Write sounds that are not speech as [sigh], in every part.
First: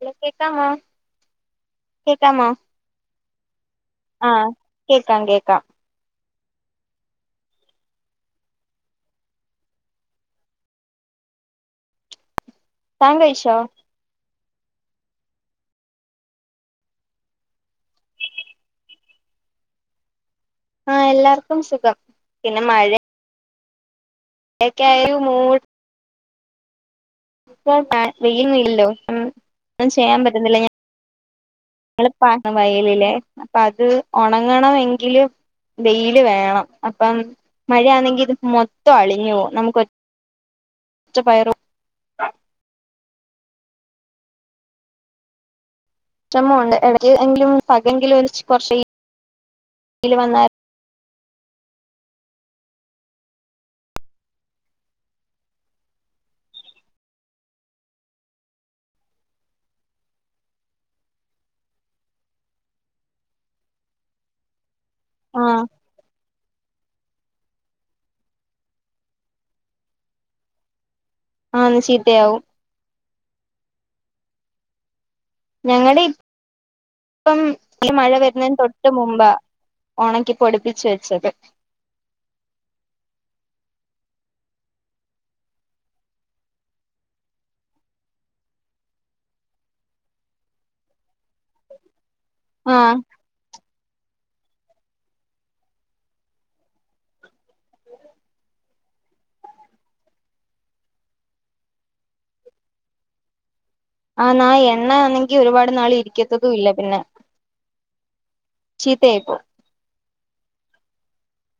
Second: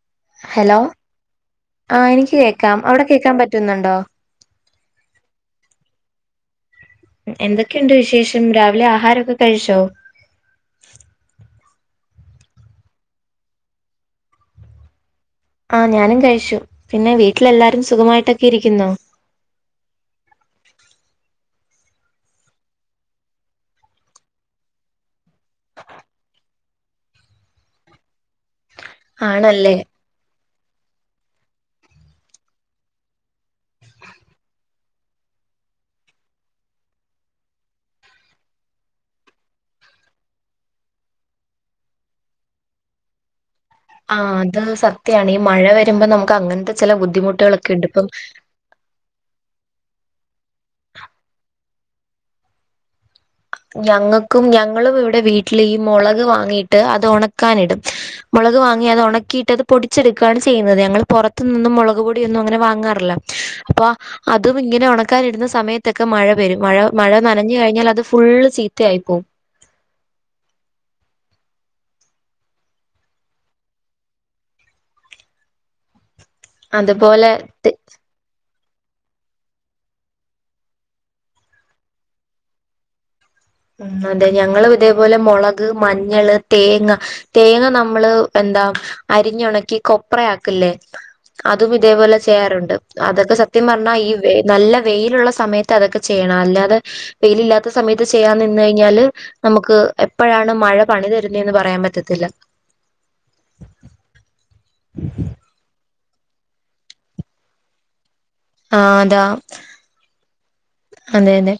Hello കേക്കാമോ hello ആ എനിക്ക് കേക്കാമോ കേക്കാം അവിടെ കേൾക്കാൻ പറ്റുന്നുണ്ടോ ആഹ് കേക്കാം കേക്കാം എന്തൊക്കെയുണ്ട് വിശേഷം രാവിലെ ആഹാരക്കെ കഴിച്ചോ? താൻ കഴിച്ചോ? ആഹ് ഞാനും കഴിച്ചു പിന്നെ വീട്ടിലെല്ലാരും സുഖമായിട്ടൊക്കെ ഇരിക്കുന്നോ ആഹ് എല്ലാർക്കും സുഖം പിന്നെ മഴ ഒക്കായും മൂ [unintelligible] ഇല്ലല്ലോ ആണല്ലേ ഒന്നും ചെയ്യാൻ പറ്റുന്നില്ല [unintelligible] അപ്പൊ അത് ഉണങ്ങണം എങ്കില് വെയില് വേണം അപ്പം മഴയാണെങ്കി ഇത് മൊത്തം അളിഞ്ഞു പോകും നമുക്ക് ഒറ്റ പച്ച പയറും ആഹ് അത് സത്യാണ് ഈ മഴ വരുമ്പോ നമുക്ക് വിഷമുണ്ട് അങ്ങനത്തെ ചില എങ്കിലും ബുദ്ധിമുട്ടുകളൊക്കെ ഉണ്ട് ഇപ്പൊ പകങ്കിലും [unintelligible] [unintelligible] വന്ന ഞങ്ങൾക്കും ഞങ്ങളും ഇവിടെ വീട്ടിൽ ഈ മുളക് വാങ്ങിട്ട് അത് ഉണക്കാൻ ഇടും മുളക് വാങ്ങി അത് ഉണക്കിയിട്ട് അത് പൊടിച്ചെടുക്കുകയാണ് ചെയ്യുന്നത് ഞങ്ങൾ പുറത്തു നിന്നും മുളക് പൊടിയൊന്നും അങ്ങനെ വാങ്ങാറില്ല അപ്പൊ അതും ഇങ്ങനെ ഒണക്കാൻ ണക്കാൻ ഇടുന്ന ആഹ് സമയത്തൊക്കെ മഴ വരും മഴ മഴ നനഞ്ഞു കഴിഞ്ഞാൽ അത് ഫുള്ള് ചീത്തയായി പോവും ആഹ് ചീത്തയാവും ഞങ്ങടെ അതുപോലെ ഇ മഴ വരുന്നതിന് തൊട്ട് മുമ്പ ഒണക്കി പൊടിപ്പിച്ച് വെച്ചത് ഉം അതെ ഞങ്ങള് ഇതേപോലെ മുളക് മഞ്ഞള് തേങ്ങ തേങ്ങ നമ്മള് എന്താ അരിഞ്ഞു ഉണക്കി കൊപ്രയാക്കില്ലേ അതും ഇതേപോലെ ചെയ്യാറുണ്ട് ആഹ് അതൊക്കെ സ ത്യം പറഞ്ഞാൽ ഈ നല്ല വെയിലുള്ള സമയത്ത് അതൊക്കെ ചെയ്യണം അല്ലാതെ വെയിലല്ലാത്ത സമയത്ത് ചെയ്യാൻ നിന്ന് കഴിഞ്ഞാല് നമുക്ക് എപ്പഴാണ് മഴ പണി തരുന്ന എന്ന് പറയാൻ പറ്റത്തില്ല ആ നാ എണ്ണ ആണെങ്കി ഒരുപാട് നാൾ ഇരിക്കത്തതും ഇല്ല പിന്നെ ആഹ് ചീത്തയായി അതാ പോവും അതെ അതെ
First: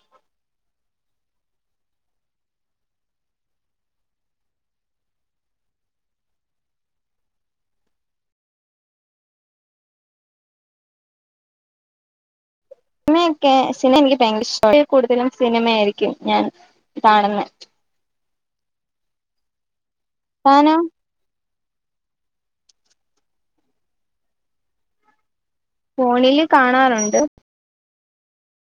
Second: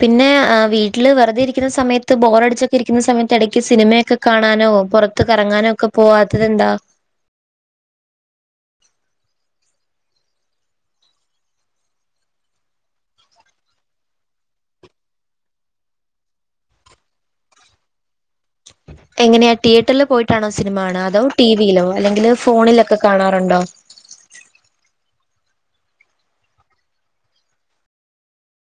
പിന്നെ വീട്ടില് വെറുതെ ഇരിക്കുന്ന സമയത്ത് ബോറടിച്ച് ഒക്കെ ഇരിക്കുന്ന സമയത്ത് എടയ്ക്ക് സിനിമയൊക്കെ കാണാനോ പുറത്ത് കറങ്ങാനോ ഒക്കെ പോവാത്തത് എന്താ ഓക്കെ എനിക്ക് ഭയങ്കര ഇഷ്ടം കൂടുതലും സിനിമയായിരിക്കും ഞാൻ കാണുന്ന എങ്ങനെയാ തീയറ്ററില് പോയിട്ടാണോ സിനിമ താനോ കാണുക അതോ ടി വിയിലോ അല്ലെങ്കിൽ ഫോണിലൊക്കെ കാണാറുണ്ടോ ഫോണില് കാണാറുണ്ട്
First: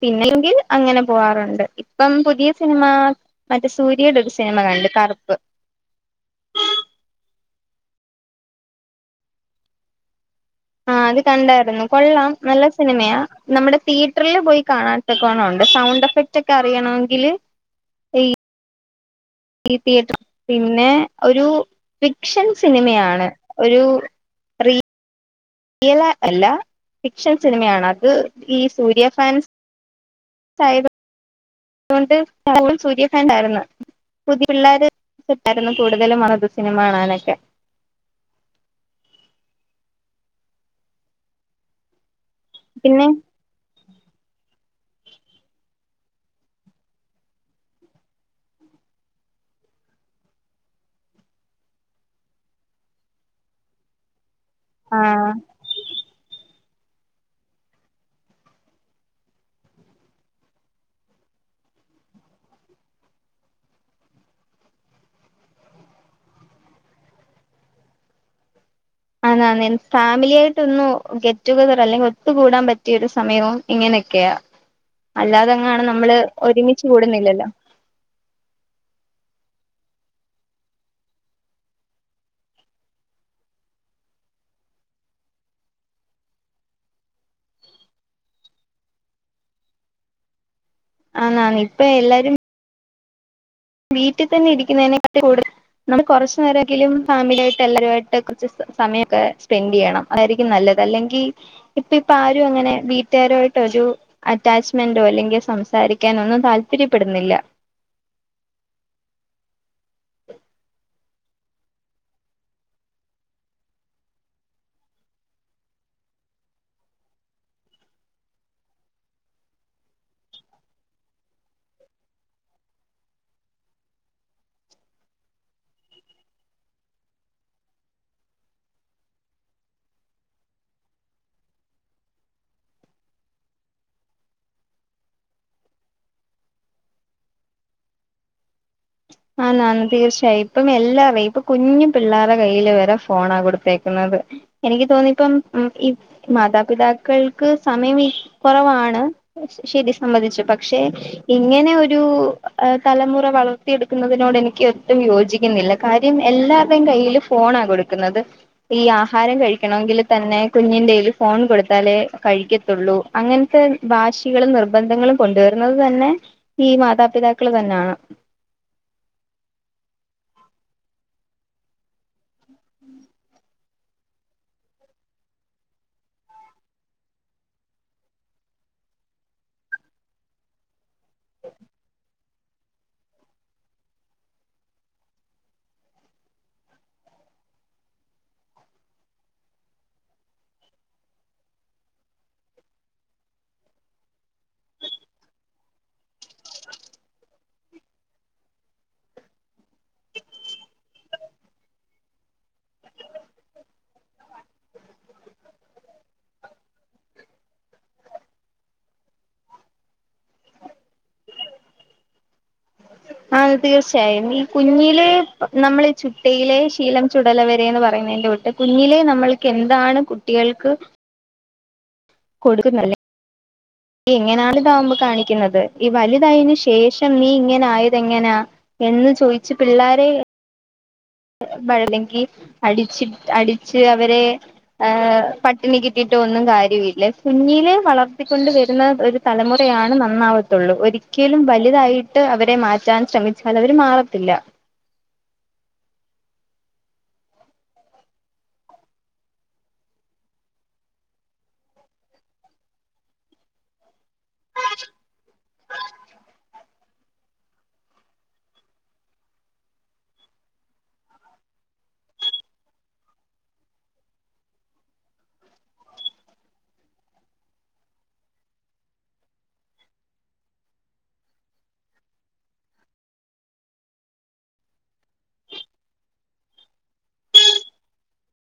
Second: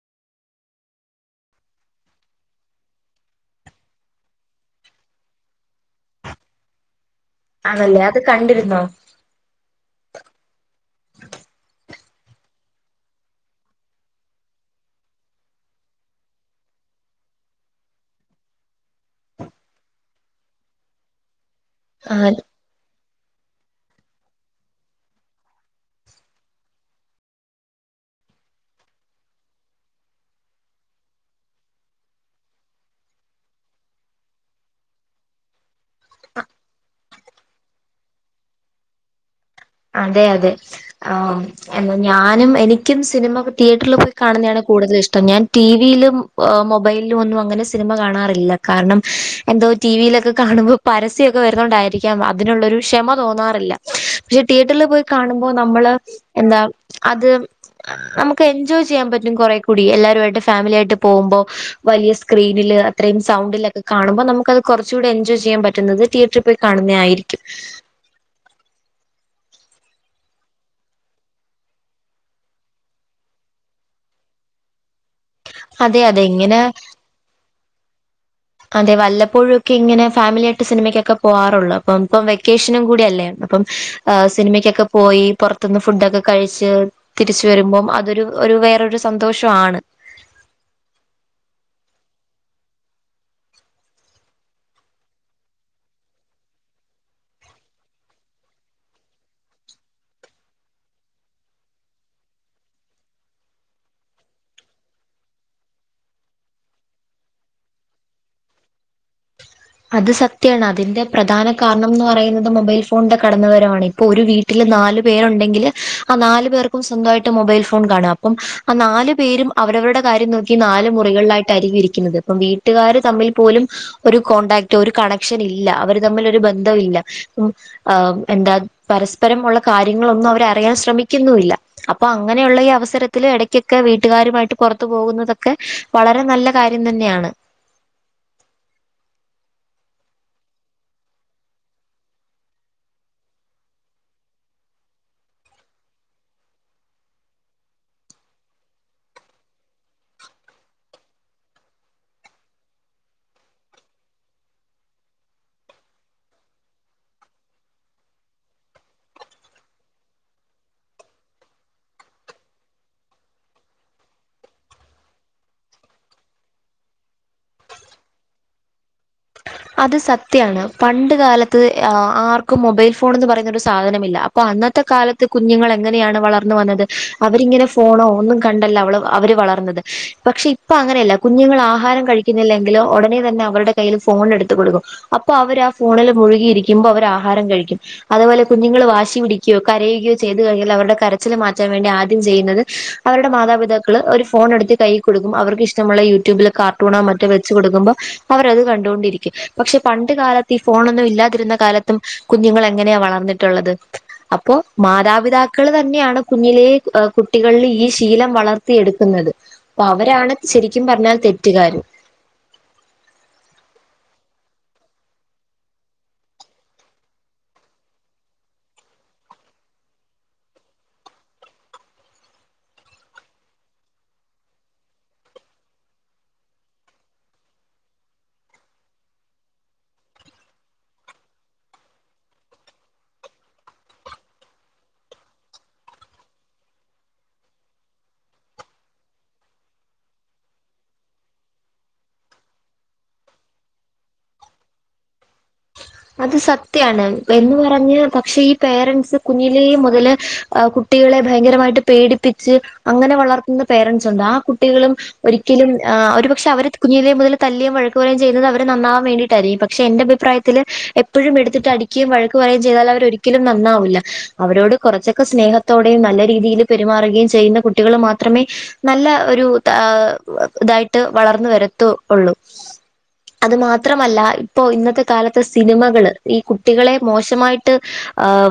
പിന്നല്ലകിൽ അങ്ങനെ പോവാറുണ്ട് ഇപ്പം പുതിയ സിനിമ മറ്റെ സൂര്യയുടെ ഒരു സിനിമ കണ്ട് കറുപ്പ് ആണല്ലേ അത് കണ്ടിരുന്നോ ആഹ് അത് കണ്ടായിരുന്നു കൊള്ളാം നല്ല സിനിമയാ നമ്മുടെ തിയേറ്ററില് പോയി കാണാൻ [unintelligible] ഉണ്ട് സൗണ്ട് എഫക്റ്റ് ഒക്കെ അറിയണങ്കില് ഈ തീയേറ്റർ പിന്നെ ഒരു ആഹ് ഫിക്ഷൻ സിനിമയാണ് ഒരു ട്ടികളെ അല്ല ഫിക്ഷൻ സിനിമയാണ് അത് ഈ സൂര്യ ഫാൻസ് [unintelligible] ആയിരുന്നു പുതിയ പിള്ളേര് ഉണ്ടായിരുന്നു കൂടുതലും വന്നത് സിനിമ കാണാനൊക്കെ അതെ അതെ ആ എന്നാ ഞാനും എനിക്കും പിന്നെ സിനിമ തിയേറ്ററിൽ പോയി കാണുന്നതാണ് കൂടുതൽ ഇഷ്ടം ഞാൻ ടിവിയിലും മൊബൈലിലും ഒന്നും അങ്ങനെ സിനിമ കാണാറില്ല കാരണം എന്തോ ടിവിയിലൊക്കെ കാണുമ്പൊ പരസ്യമൊക്കെ വരുന്നോണ്ടായിരിക്കാം അതിനുള്ളൊരു ക്ഷമ തോന്നാറില്ല പക്ഷെ തിയേറ്ററിൽ പോയി ആഹ് കാണുമ്പോൾ നമ്മള് എന്താ അത് നമുക്ക് എൻജോയ് ചെയ്യാൻ പറ്റും കുറെേ കൂടി എല്ലാരായിട്ട് ഫാമിലി ആയിട്ട് പോകുമ്പോ വലിയ സ്ക്രീനിൽ അത്രയും സൗണ്ടിലൊക്കെ കാണുമ്പോൾ നമുക്കത് കുറച്ചുകൂടെ എൻജോയ് ചെയ്യാൻ പറ്റുന്നത് തിയറ്റർ കാണുന്നായിരിക്കും അതാണ് ഫാമിലിയ ആയിട്ട് ഒന്നും ഗേറ്റുഗെതർ അല്ലെങ്കിൽ ഒത്തുകൂടാൻ പറ്റിയൊരു സമയവും ഇങ്ങനെയൊക്കെയ അല്ലാതെങ്ങാണ് അതെ നമ്മള് അതെ ഇങ്ങനെ ഒരുമിച്ച് കൂടുന്നില്ലല്ലോ അതെ വല്ലപ്പോഴും ഒക്കെ ഇങ്ങനെ ഫാമിലി ആയിട്ട് സിനിമക്കൊക്കെ പോകാറുള്ളൂ അപ്പം ഇപ്പം വെക്കേഷനും കൂടി അല്ലേരുന്നു അപ്പം സിനിമയ്ക്കൊക്കെ പോയി പുറത്തുന്ന് ഫുഡൊക്കെ കഴിച്ച് തിരിച്ചു വരുംമ്പം അതൊരു ഒരു വേറെരു സന്തോഷമാണ് ആണ് ആണ് ഇപ്പം എല്ലാരും വീട്ടിൽ തന്നെ ഇരിക്കുന്നനെകാട്ടിൽകൂട്തൽ നമ്മക്ക് കുറച്ചു നേരങ്കിലും ഫാമിലിയ അയിട്ട് എല്ലാരുമായിട്ട് കുറച്ച് സമയമൊക്കെ സ്പെൻഡ് ചെയ്യണം അതായിരിക്കും നല്ലത് അല്ലെങ്കി ഇപ്പ ഇപ്പ ആരും അങ്ങനെ വീട്ടുകാരുയിമയിട്ട് ഒരു അറ്റാച്ച്മെന്റോ അല്ലെങ്കിൽ സംസാരിക്കാൻ ഒന്നും താല്പര്യപ്പെടുന്നില്ല അത് സത്യാണ് അതിന്റെ പ്രധാന കാരണം ന്ന് പറയുന്നത് മൊബൈൽ ഫോണിന്റെ കടന്നുവരവാണ് ഇപ്പൊ ഒരു വീട് വീട്ടില് നാല് പേരുണ്ടെങ്കില് ആ നാല് പേർക്കും സ്വന്തമായിട്ട് മൊബൈൽ ഫോൺ കാണും അപ്പം ആ നാല് പേരും അവരവരുടെ കാര്യം നോക്കി നാല് മുറികളിലായിട്ട് ആയിരിക്കും ഇരിക്കുന്നത് അപ്പം വീട്ടുകാാര് തമ്മിൽ പോലും ഒരു കോണ്ടാക്റ്റ് ഒരു കണക്ഷൻ ഇല്ല അവര് തമ്മിൽ ഒരു ബന്ധം ഇല്ല ആ എന്താ പരസ്പരം ഉള്ള കാര്യങ്ങളൊന്നും അവര് അറിയാൻ ശ്രമിക്കുന്നുല്ല അപ്പൊ അങ്ങനെയുള്ള ഈ അവസരത്തിൽ ഇടയ്ക്കൊക്കെ വീട്ടുകാരുമായിട്ട് പുറത്തു പോവുന്നതൊക്കെ വളരെ നല്ല കാര്യം തന്നെയാണ് ആണ് ആണ് തീർച്ചയായും ഇപ്പം എല്ലാരും ഇപ്പൊ കുഞ്ഞു പിള്ളേരുടെ കയ്യിയില് വരെ ഫോണാ കൊടുത്തേക്കുന്നത്. എനിക്ക് തോന്നിപ്പം ഉം ഈ മാതാപിതാക്കൾക്ക് സമയം കുറവാണ് ശരി സംബന്ധിച്ചു പക്ഷെ ഇങ്ങനെ ഒരു തലമുറ വളർ ത്തി എടുക്കുന്നതിനോട് എനിക്ക് ഒട്ടും യോജിക്കുന്നില്ല കാര്യം എല്ലാരുടെേയും കയ്യില് ഫോണാ കൊടുക്കുന്നത് ഈ ആഹാരം കഴിക്കണമെങ്കിൽ തന്നെ കുഞ്ഞിൻ്റെൽ ഫോൺ കൊടുത്താലേ കഴിക്കതൊള്ളൂ. അങ്ങനത്തെ വാശികളും നിർബന്ധങ്ങളും കൊണ്ടുവരുന്നത് തന്നെ ഈ മാതാപിതാക്കൾ തന്നെയാണ്. അത് സത്യമാണ് പണ്ട് കാലത്ത് ആർക്കും മൊബൈൽ ഫോണന്ന് പറയുന്നൊരു സാധനമില്ല അപ്പ അപ്പൊ അന്നത്തെ കാലത്ത് കുഞ്ഞുങ്ങൾ എങ്ങനെയാണ് വളർന്ന വന്നത് അവരിങ്ങനെ ഫോണോ ഒന്നും കണ്ടല്ല അവള് അവര് വളർന്നത് പക്ഷെ ഇപ്പൊ അങ്ങനെയല്ല കുഞ്ഞുങ്ങൾ ആഹാരം കഴിക്കുന്നില്ലെങ്കിലും ഉടനെ തന്നെ അവരുടെ കയ്യിൽ ഫോൺ ഫോൺ എടുത്ത് കൊടുക്കും അപ്പൊ അവര് ആ ഫോണില് മുഴുകിയിരിക്കുമ്പോൾ അവര് ആഹാരം കഴിക്കും. അതുേപോലെ കുഞ്ഞുങ്ങൾ വാശി പിടിക്കയോ കരയുകയോ ചെയ്തു കഴിഞ്ഞാൽ അവരുടെ കരച്ചില് മാറ്റാൻ വേണ്ടി ആദ്യം ചെയ്യുന്നത് അവരുടെ മാതാപിതാക്കൾ ഒരു ഫോൺ എടുത്ത് കൈ കൊടുക്കും അവർക്ക് ഇഷ്ടമുള്ള യൂട്യൂബില് കാർട്ടൂണോ മറ്റോ വെച്ച് കൊടുക്കുമ്പോൾ അവർ അത് കണ്ട് കണ്ടോണ്ടിരിക്കെ പക്ഷെ പണ്ട് കാലത്ത് ഈ ഫോൺ ന്നും ഇല്ലാതിരുന്ന കാലത്തും കുഞ്ഞുങ്ങൾ എങ്ങനെയാ വളർന്നിട്ടുള്ളത് അപ്പൊ മാതാപിതാക്കള് തന്നെയാണ് കുഞ്ഞിലെ കുട്ടികളിൽ ഈ ശീലം വളർത്തിയ എടുക്കുന്നത് അപ്പൊ അവരാണ് ശരിക്കും പറഞ്ഞാൽ തെറ്റുകാര് ആ തീർച്ചയായും ഈ കുഞ്ഞിലേ നമ്മൾ ഈ ചുട്ടയിലെ ശീലം ചുടലവരെന്ന് പറയുന്നതിന്റെ കുട്ട് കുഞ്ഞിലെ നമ്മൾക്ക് എന്താണ് കുട്ടികൾക്ക് കൊടുക്കുന്നല്ലേ [inaudible] നീ ഇങ്ങനാ വലുതാകുമ്പോ കാണിക്കുന്നത് ഈ വലുതായന് ശേഷം നീ ഇങ്ങനെ ആയത് എങ്ങനാ എന്ന് ചോയിച്ചു പിള്ളോരെ ഴല്ലെങ്കി അടിച്ചി അടിച്ച് അവരെ ഏഹ് പട്ടിണികിട്ടിയിട്ട് ഒന്നും കാര്യവും ഇല്ല കുഞ്ഞിലേ വളർത്തിക്കൊണ്ട് വരുന്ന ഒരു തലമുറയാണ് നന്നാവത്തുള്ളൂ ഒരിക്കലും വലുതായിട്ട് അവരെ മാറ്റാൻ ശ്രമിച്ചാൽ അവര് മാറത്തില്ല അത് സത്യാണ് എന്ന് പറഞ്ഞ് പക്ഷെ ഈ പേരെന്റ്സ് കുഞ്ഞിലേ മുതല് ഏഹ് കു കുട്ടികളെ ഭയങ്കരമായിട്ട് പേടിപ്പിച്ച് അങ്ങനെ വളർത്തുന്ന പേരെന്റ്സ് ഉണ്ട് ആ കുട്ടികളും ഒരി ഒരിക്കലും ആ ഒരു പക്ഷെ അവര് കുഞ്ഞിലേ മുതൽ തല്ലുകയും വഴക്ക്‌ പറയുകയും ചെയ്യുന്നത് അവര് നന്നാവാൻ വേൻണ്ടയിട്ടായിരിക്കും പക്ഷെ എന്റെ അഭിപ്രായ ത്തില് എപ്പോഴും എടുത്തിട്ട് അടിക്കുകയും വഴക്ക് പറയുകയും ചെയ്താൽ അവർ ഒരിക്കലും നന്നാവില്ല അവരോട് കുറച്ചൊക്കെ സ്നേഹത്തി ത്തോടെയും നല്ല രീതിയിൽ പെരുമാറുകയും ചെയ്യുന്ന കുട്ടികൾ മാത്രമേ നല്ല ഒരു ഇതാ ഇതായിട്ട് വളർന്ന് വരത്തുള്ളൂ അത് മാത്രമല്ല ഇപ്പൊ ഇന്നത്തെ കാലത്തെ സിനിമകള് ഈ കുട്ടികളെ മോശമായിട്ട്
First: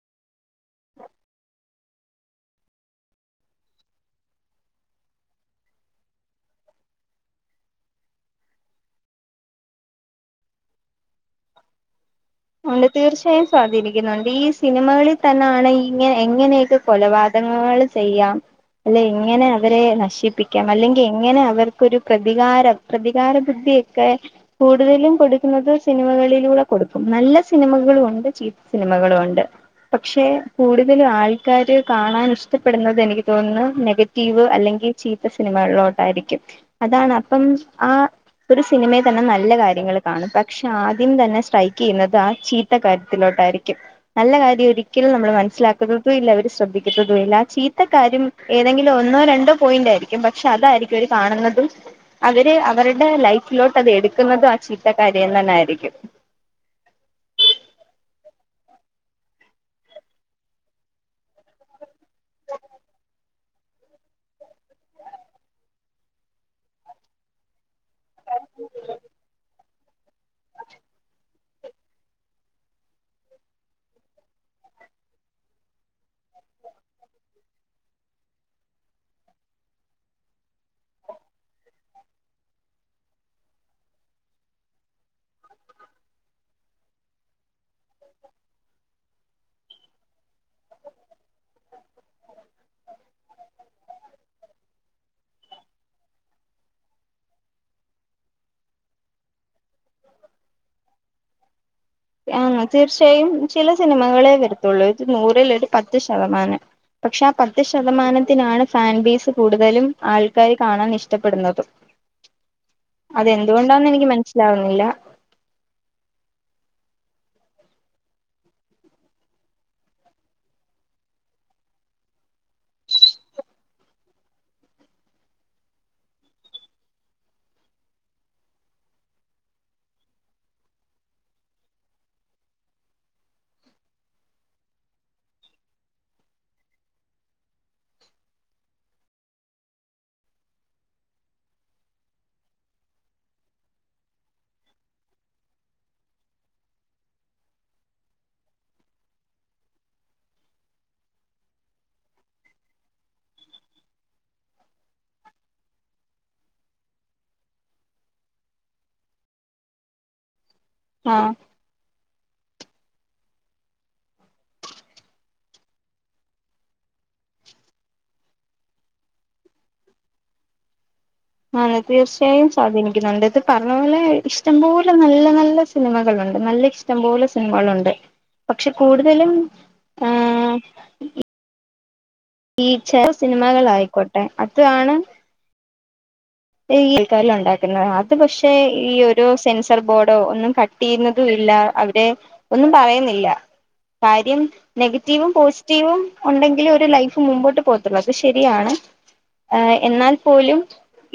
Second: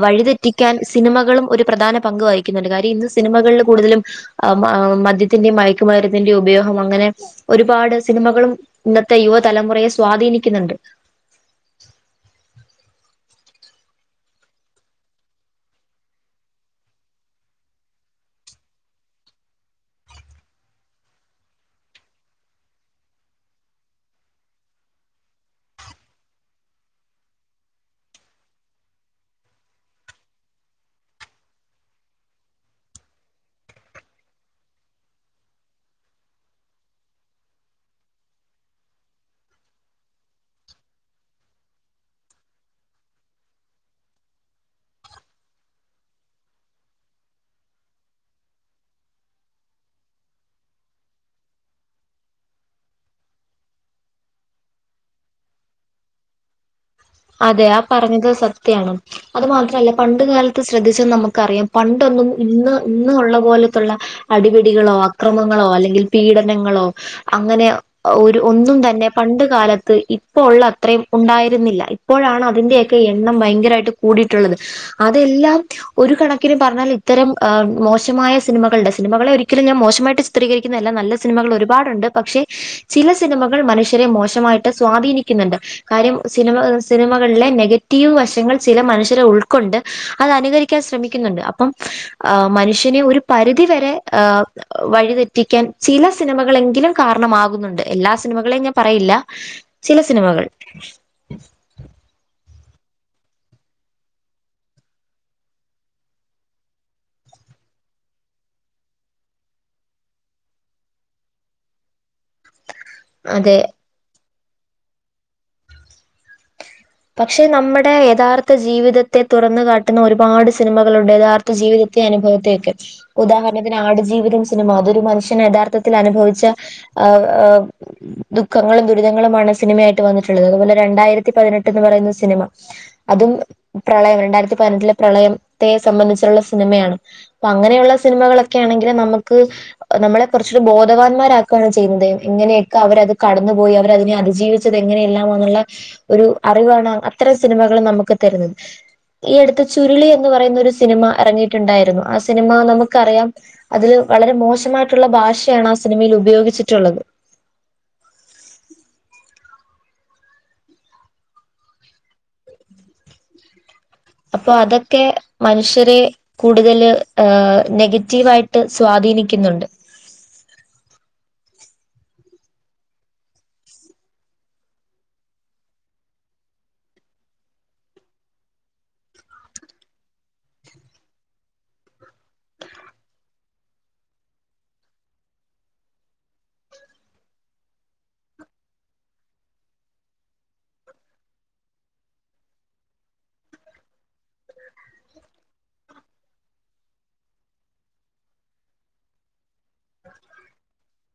വഴിതെറ്റി ക്കാൻ സിനിമകളും ഒരു പ്രധാന പങ്ക് വഹിക്കുന്നുണ്ട് കാര്യം ഇന്ന് സിനിമകളിൽ കൂടുതലും ആം ആ മദ്യത്തിന്റെയും മയക്കുമരുന്നിന്റെയും ഉപയോഗം അങ്ങനെ ഒരുപാട് സിനിമകളും ഇന്നത്തെ യുവതലമുറയെ സ്വാധീനിക്കുന്നുണ്ട് ഉണ്ട് തീർച്ചയായും സ്വാധീനിക്കുന്നുണ്ട് ഈ സിനിമകളിൽ തന്നെയാണ് ഇങ്ങനെ എങ്ങനെയൊക്കെ കൊലപാതകങ്ങൾ ചെയ്യാം അല്ലെ എങ്ങനെ അവരെ നശിപ്പിക്കാം അല്ലെങ്കിൽ എങ്ങനെ അവർക്കൊരു പ്രതികാരം പ്രതികാര ബുദ്ധിയൊക്കെ കൂടുതലും കൊടുക്കുന്നത് സിനിമകളിലൂടെ കൊടുക്കും നല്ല സിനിമകളും ഉണ്ട് ചീത്ത സിനിമകളും ഉണ്ട് പക്ഷെ കൂടുതല് ആൾക്കാര് കാണാൻ ഇഷ്ടപ്പെടുന്നത് എനിക്ക് തോന്നുന്നു നെഗ റ്റീവ് അല്ലെങ്കിൽ ചീത്ത സിനിമകളിലോട്ടായിരിക്കും അതാണ് അപ്പം ആ ഒരു സിനിമയിൽ തന്നെ നല്ല കാര്യങ്ങൾ കാണും പക്ഷെ ആദ്യം തന്നെ സ്ട്രൈക്ക് ക്കെയ്യുന്നത് ആ ചീത്ത കാര്യത്തിലോട്ടായിരിക്കും നല്ല കാര്യം ഒരിക്കലും നമ്മൾ മനസ്സിലാക്കുന്നതും ഇല്ല അവര് ശ്രദ്ധിക്കുന്നതും ഇല്ല ആ ചീത്ത കാര്യം ഏതെങ്കിലും ഒന്നോ രണ്ടോ പോയിന്റ് ആയിരിക്കും പക്ഷെ അതായിരിക്കും അവര് കാണുന്നതും അവര് അവരുടെ ലൈഫിലോട്ട് അത് എടുക്കുന്നതും ആ ചീത്തകാര്യം തന്നൊയിയിരിക്കും അതെ ആ ഹ് പറഞ്ഞത് സത്യാണ് അത് മാത്രല്ല പണ്ട് കാലത്ത് ശ്രദ്ധിച്ചാ നമുക്കറിയാം പണ്ട് ഒന്നും ഇന്ന് ഇന്ന് ഉള്ള പോലെത്തെ ത്തുള്ള അടി പിടികളോ അക്രമങ്ങളോ അല്ലെങ്കിൽ പീഡനങ്ങളോ അങ്ങനെ ഒരു ഒന്നും തന്നെ പണ്ട് കാലത്ത് ഇപ്പോ ഉള്ള അത്രയും ഉണ്ടായിരുന്നില്ല ഇപ്പോഴാണ് അതിന്റെറെയൊക്കെ എണ്ണം ഭയങ്കരമായിട്ട് കൂടിയിട്ടുള്ളത് അതെല്ലാം ഒരു കണക്കിന് പറഞ്ഞാൽ ഇത്തരം മോശമായ സിനിമകള്ടെ സിനിമകളെ ഒരിക്കലും ഞാൻ മോശമായിട്ട് ചിത്രീകരിക്കുന്നതല്ല നല്ല സിനിമകൾ ഒരുപാടുണ്ട് പക്ഷേ ചില സിനിമകൾ മനുഷ്യരെ മോശമായിട്ട് സ്വാധീനിക്കുന്നുണ്ട് കാര്യം സിനിമ സിനിമകളിലെ നെഗറ്റീവ് വശങ്ങൾ ചില മനുഷ്യരെ ഉൾക്കൊണ്ട് അത് അനുകരിക്കാൻ ശ്രമിക്കുന്നുണ്ട് അപ്പം ഏഹ് മനുഷ്യനെ ഒരു പരിധിവരെ ഏഹ് ഏഹ് വഴിതെറ്റിക്കാൻ ചില സിനിമകളെങ്കിലും കാരണമാകുന്നുണ്ട് എല്ലാ സിനിമകളെയും ഞാൻ പറയില്ല ചില സിനിമകൾ ആ തീർച്ചയായും ചില സിനിമകളെ വരത്തുള്ളൂ ഒരു നൂറിൽ ഒരു പത്ത് ശതമാനം പക്ഷെ ആഹ് പത്ത് ശതമാനത്തിനാണ് ഫാൻ ബേസ് കൂടുതലും ആൾക്കാര് കാണാൻ ഇഷ്ടപ്പെടുന്നതും [inaudible] അതെന്തുകൊണ്ടാന്ന് എനിക്ക് മനസ്സിലാവുന്നില്ല പക്ഷെ നമ്മടെ എഥാർത്ത ജീവിതത്തെ തുറന്ന് കാട്ട്ന്ന ഒരുപാട് സിനിമകളുണ്ട് യഥാർ ത്ത ജീവിതത്തെ അനുഭവത്തെയൊക്കെ ഉദാഹര്ണത്തിന് ആട്ജീവിതം സിനിമ അതൊരു മനുഷ്യന് യഥാർത്ഥത്തിൽ അനുഭവിച്ച ആഹ് ആഹ് ദുഃഖങ്ങളും ദുരിതങ്ങളുമാണ് സിനിമയായിട്ട് വന്ന്ട്ട്ള്ളത് അതുപോലെ രണ്ടായിരത്തി പതിനെട്ട്ന്ന് പറയുന്ന സിനിമ അതും പ്രളയം രണ്ടായിരത്തി പൈനെട്ടിലെ പ്രളയംത്തെ സംമ്മന്ധിച്ച്ള്ള സിനിമയാണ് ഇപ്പ അങ്ങനെയുള്ള സിനിമകളൊക്കെ ആണെങ്കില് നമ്മക്ക് നമ്മളെ കാെറച്ചൂടെ ബോധവാന്മാരാക്കാണ് ചെയ്യ്ന്നത് ഇങ്ങനെയെക്ക അവരത് കടന്നുപോയി അവരതിനെ അതിജീവി ച്ചത് എങ്ങനെയെല്ലാം അങ്ങെനെള്ള ഒരു അറിവാണ് അത്തരം സിനിമകൾ നമുക്ക് തെരുന്നത് ഹ് ഈ അട്ത്ത് ചുരുളി എന്ന് പറയുന്ന ഒരു സിനിമ എറങ്ങിയിട്ട് ഇണ്ടായിരുന്നു ആ സിനിമ നമുക്കറിയാം അതില് വളരെ മോശമായിട്ട്ള്ള ഭാഷയാണ് ആ സിനിമയിൽ ഉപയോഗിച്ച്ട്ട്ള്ളത് ആഹ് അപ്പൊ അതെക്കെ മനുഷ്യരെ കൂട്തല് ഹ് നെഗറ്റീവായിട്ട് സ്വാധീനിക്കുന്നുണ്ട് ആണ് തീർച്ചയായും സ്വാധീനിക്കുന്നുണ്ട് ഇത് പർണ പോലെ ഇഷ്ടംപോലെ നല്ല നല്ല സിനിമകളുണ്ട് നല്ല ഇഷ് ടം പോലെ സിനിമകളുണ്ട് പക്ഷെ കൂട്തലും ആഹ് ഈ ചെല സിനിമകൾ ആയിക്കോട്ടെ അത് ആണ് ഈ എക്കാലം ഉണ്ടാക്ക്ന്നത് അത് പക്ഷെ ഈ ഒരു സെൻസർ ബോർഡോ ഒന്നും കട്ട് തീർന്നതൂല്ല അവിടെ ഒന്നും പറയുന്നില്ല കാര്യം നെഗറ്റീവും പോസ്റ്റീവും ഒണ്ടെങ്കിലെ ഒരു ലൈഫ് മുമ്പോട്ട് പോവത്താെള്ളൂ അത് ശെരിയാണ് ആഹ് എന്നാൽ പോലും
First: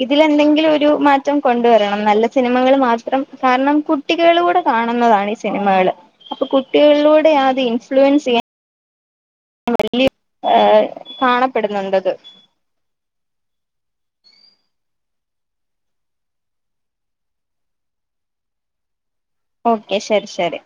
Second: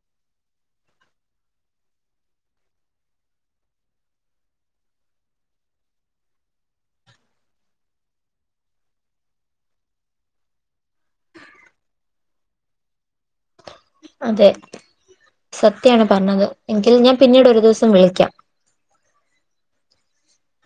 ഇതിലെന്തെങ്കിലും ഒരു മാറ്റം കൊണ്ടുവെരണം നല്ല സിനിമകള് മാത്രം കാരണം കുട് ട്ടികളൂടെ കാണ്ന്നതാണ് ഈ സിനിമകള് അപ്പാെ കുട്ടികളിലൂടെയാത് ഇൻഫ്ലുവെൻസിയ്യാൻ വല്ലി ഏഹ് കാണപ്പെട്ന്നുണ്ടത് അതെ സത്യാണ് പർണത് എങ്കിൽ ഞാൻ പിന്നീട് ഒരു ദിവസം വിളിക്കാം ഓക്കെ ശെരി ശരി